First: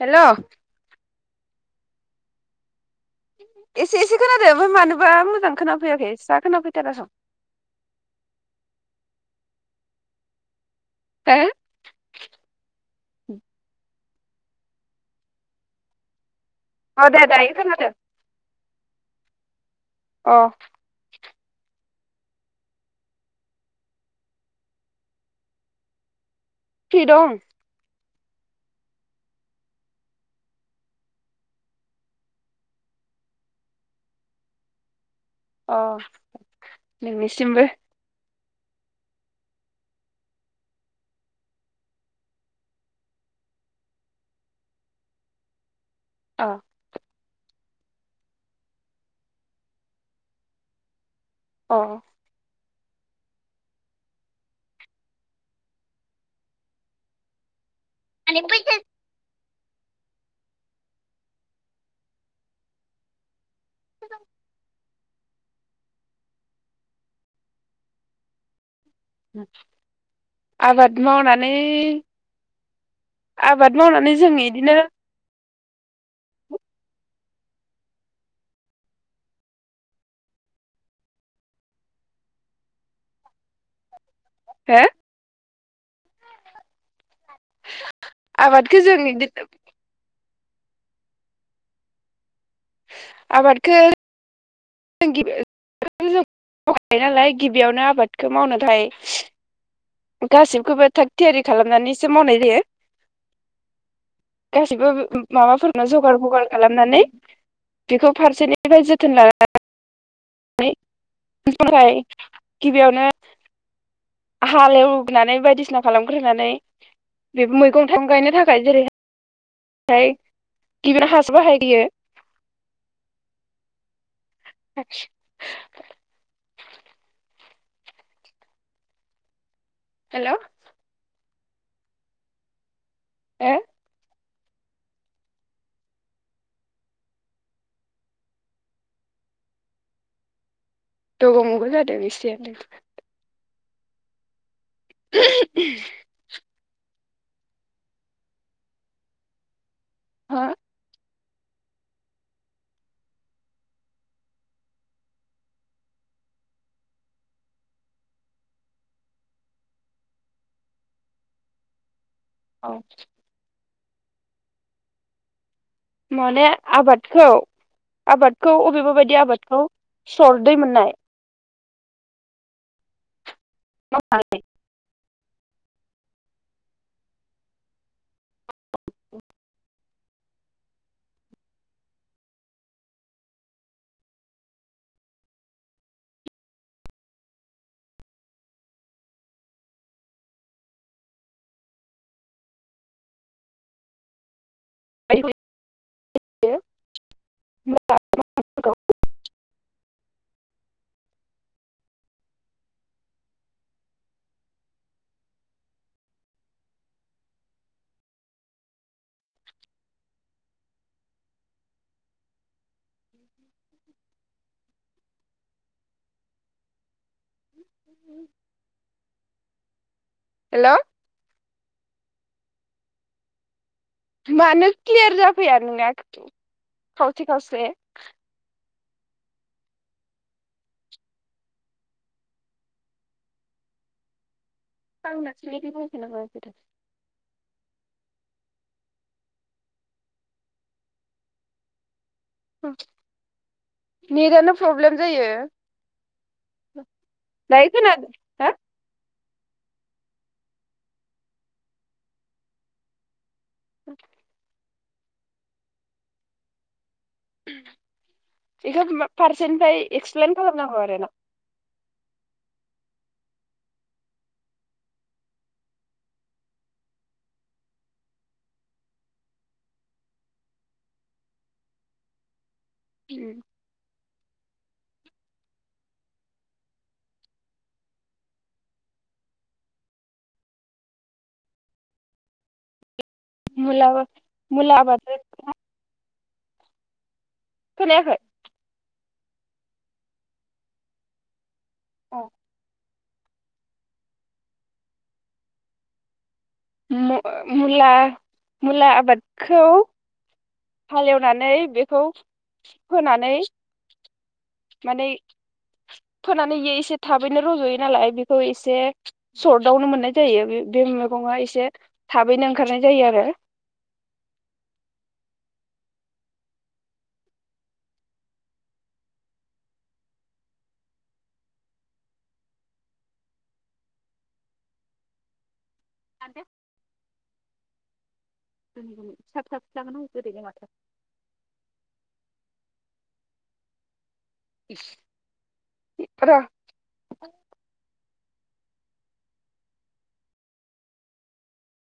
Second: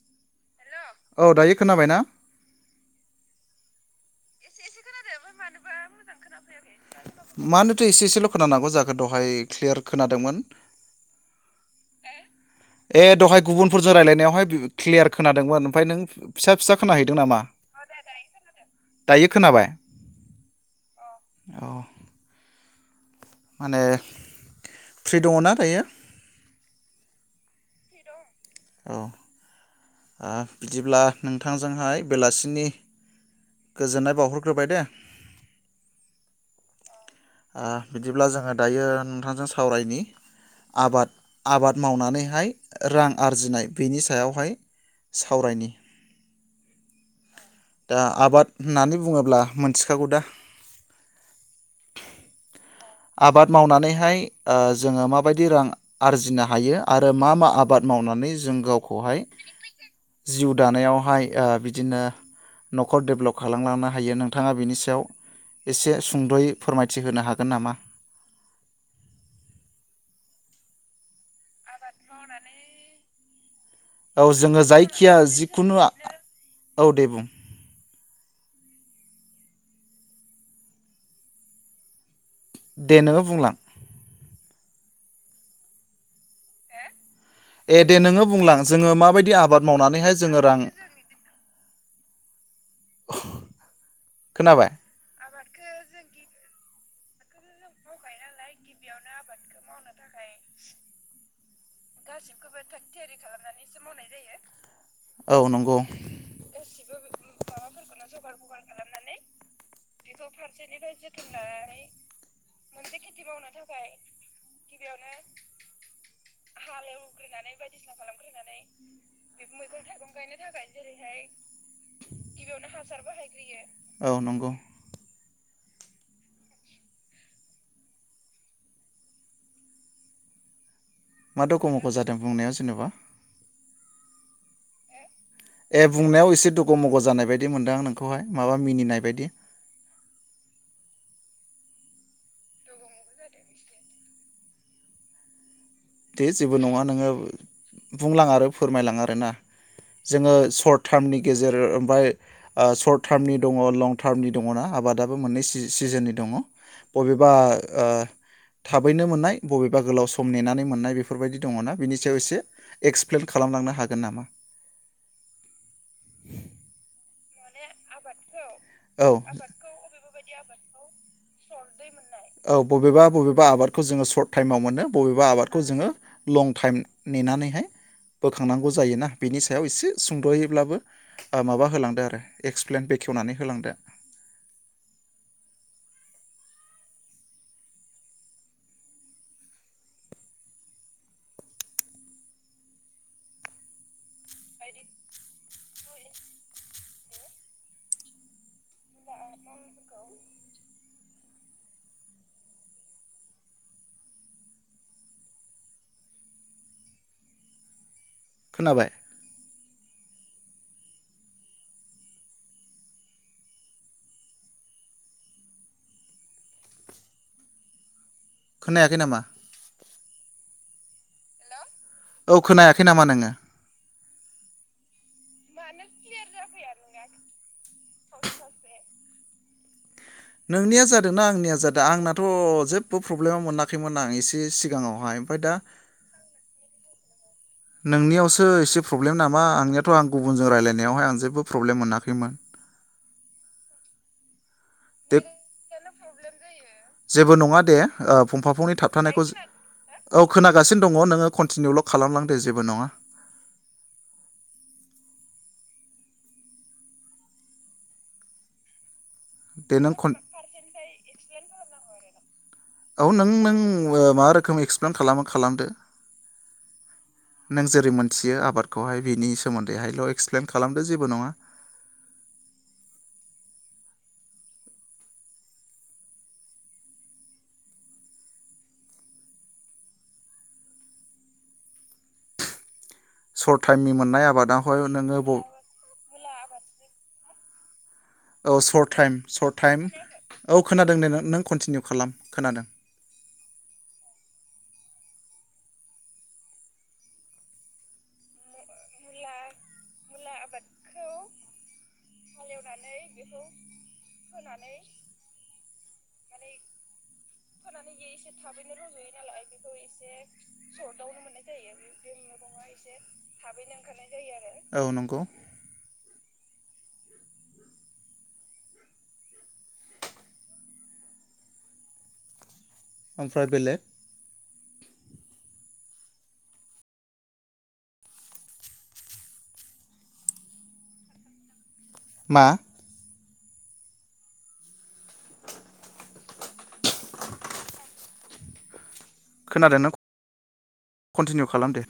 हेल' औ दायो खोनाबाय ना? एसे एसे खोनादों ओमफ्राय मानोबा मोजां खोनाफैयाखै फिसा खोनाफै मानोथो एसे एसेल खोनानांगौ जा खो? दहाय क्लियार खोनादोंमोन। हो? ए दहाय गुबुनफोरजों रायलाय नायाव हाय क्लियार खोनादोंमोन। ओमफ्राय नों फिसा फिसा औ खोनाहैदों दे नामा दायो खोनादो। दायो खोनाबाय? अ अ माहोनो फ्रि दङ' ना दायो? फ्रि दं। अ आ बिदिब्ला नोंथांजोंहाय बेलासिनि गोजोननाय बावहरग्रोबाय दे। अ नोंनिसिमबो आ बिदिब्ला जोङो दायो नोंथांजों सावरायनि आबाद आबाद मावनानैहाय रां आरजिनाय बेनि सायावहाय सावरायनि। अ दा आबाद होननानै बुङोब्ला मोनथिखागौ दा? अ आबाद मावनानैहाय जोङो माबायदि रां आरजिनो हायो आरो मा मा आ बाद मावनानै जों गावखौहाय जिउ दानायावहाय बिदिनो न'खर डेभेलप खालामलांनो हायो नोंथाङा बिनि सायाव एसे सुंदयै फोरमायथिहोनो हागोन नामा? आबाद मावनानै आबाद मावनानै जों इदिनो खुनुआ औ दे बुं। दे नोङो बुंलां। हो? ए दे नोङो बुंलां आबादखौ जोङो जों मा इदि बायदि आबाद मावनानैहाय जोङो रां आबादखो खोनाबाय [unintelligible] गिबियावनो आबादखौ मावनो थाय गासिबखौबो थाग थियारि खालामनानैसो मावनाय जायो गासिबो औ नंगौ माबाफोरनो जगार बगार खालामनानै बेखौ फारसे बेफ्राय जोथोन लान गिबियावनो [unintelligible] गिबियावनो हालेवनानै बायदिसिना खालामग्रोनानै बे हालेवग्रोनानै मैगं बायदिसिना थाइगं गायनो खालामग्रोनानै थाखाय जेरैहाय बे मैगं थाइगं गायनो थाखाय गिबियावनो जेरैहाय हासो बाहायग्रोयो गिबियावनो हासार बाहायग्रोयो औ नंगौ [unintelligible] हेल मा दखमख जादों बुंनाया जेनबा? हो ए बुंनायाव एसे दग मग जानाय बायदि मोनदों नोंखौहाय माबा मिनिनाय बायदि दग मग जादों एसेनो [inaudible] दे जेबो नङा नोङो बुंलां आरो फोरमायलां आरोना जोङो हो सर्ट टार्मनिख गेजेर ओमफ्राय ओ शर्ट टार्मनि दङ लं टार्मनि दङ ना आबादाबो मोननै सि-सिजननि दङ बबेबा ओ थाबैनो मोननाय बबेबा गोलाव सम नेनानै मोननाय बेफोरबायदि दङना बिनि सायाव एसे औ एक्सप्लेन खालामलांनो हा गोन नामा? माने आबाद खौ आबादखौ अबेबा औ बायदि आबादखौ सर्टयै मोननाय सर्टयै मोननाय औ बबेबा बबे बा आबादखौ जोङो सर्ट टाइमाव मोन बबे बा आबादखौ जोङो लं टाइम नेनानैहाय बोखांनांगौ जायोना बेनि सायाव एसे सुंदहैब्लाबो माबा होलांदो आरो एक्सप्लेन बेखेवनानै होलांदो बायदि [unintelligible] खोनाबाय [inaudible] खोनायाखै नामा? हेलौ औ खोनायाखै नामा नोङो? मानो क्लियार जाफैया नोंना [unintelligible] से खावसे नोंनिया जादोंना आंनिया जादों आंनाथ जेबो प्रब्लेमा मोनाखैमोन आं एसे सि आंनासोलै बे [unintelligible] नोंनियावसो एसे प्रब्लेम नामा आंनियाथ आं गुबुनजों रायलायनायावहाय आं जेबो प्रब्लेम मोनाखैमोन। ओम नेटानो। प्रब्लेम दे जायो। जेबो नङा दायो दे खोनादों ओ हो फंफा फंनै थाबथानायखौ जो औ खोनागासिनो दङ नोङो कन्टिनिउल खालामलांदे जेबो नङा। [inaudible] [unintelligible] इखौ होमबा दे पारसेनिफ्राय नों कन एक्सप्लेन खालाम नांगौ आरो ना। औ नों नों मा रोखोम एक्सप्लेन खालामो खालामदो नों जेरै मोनथियो आबादखौहाय बिनि सोमोन्दैहायल एक्सप्लेन खालामदो जेबो नङा। ओम। सर्ट मुला टाइमनि मोननाय मुला आबादावहाय आबादखौ नोङो ब खोनायाखै। औ सर्ट टाइम सर्ट टाइम औ खोनादों दे नों कन्टिनिउ खालाम खोनादों। मुला-मुला आबादखौ। हालेवनानै बेखौ फोनानै। माने फोनानै एसे थाबैनो रजयो नालाय बेखौ एसे सर्टआवनो मोननाय जायो बे बे मैगङा एसे थाबैनो ओंखारनाय जायो आरो। औ नंगौ। [inaudible] ओमफ्राय बेलेग। आदे। थाब थाब जागोन आ गोदैनो माथो। मा। [unintelligible] [inaudible] खोनादों नों कन्टिनिउ खालामदो।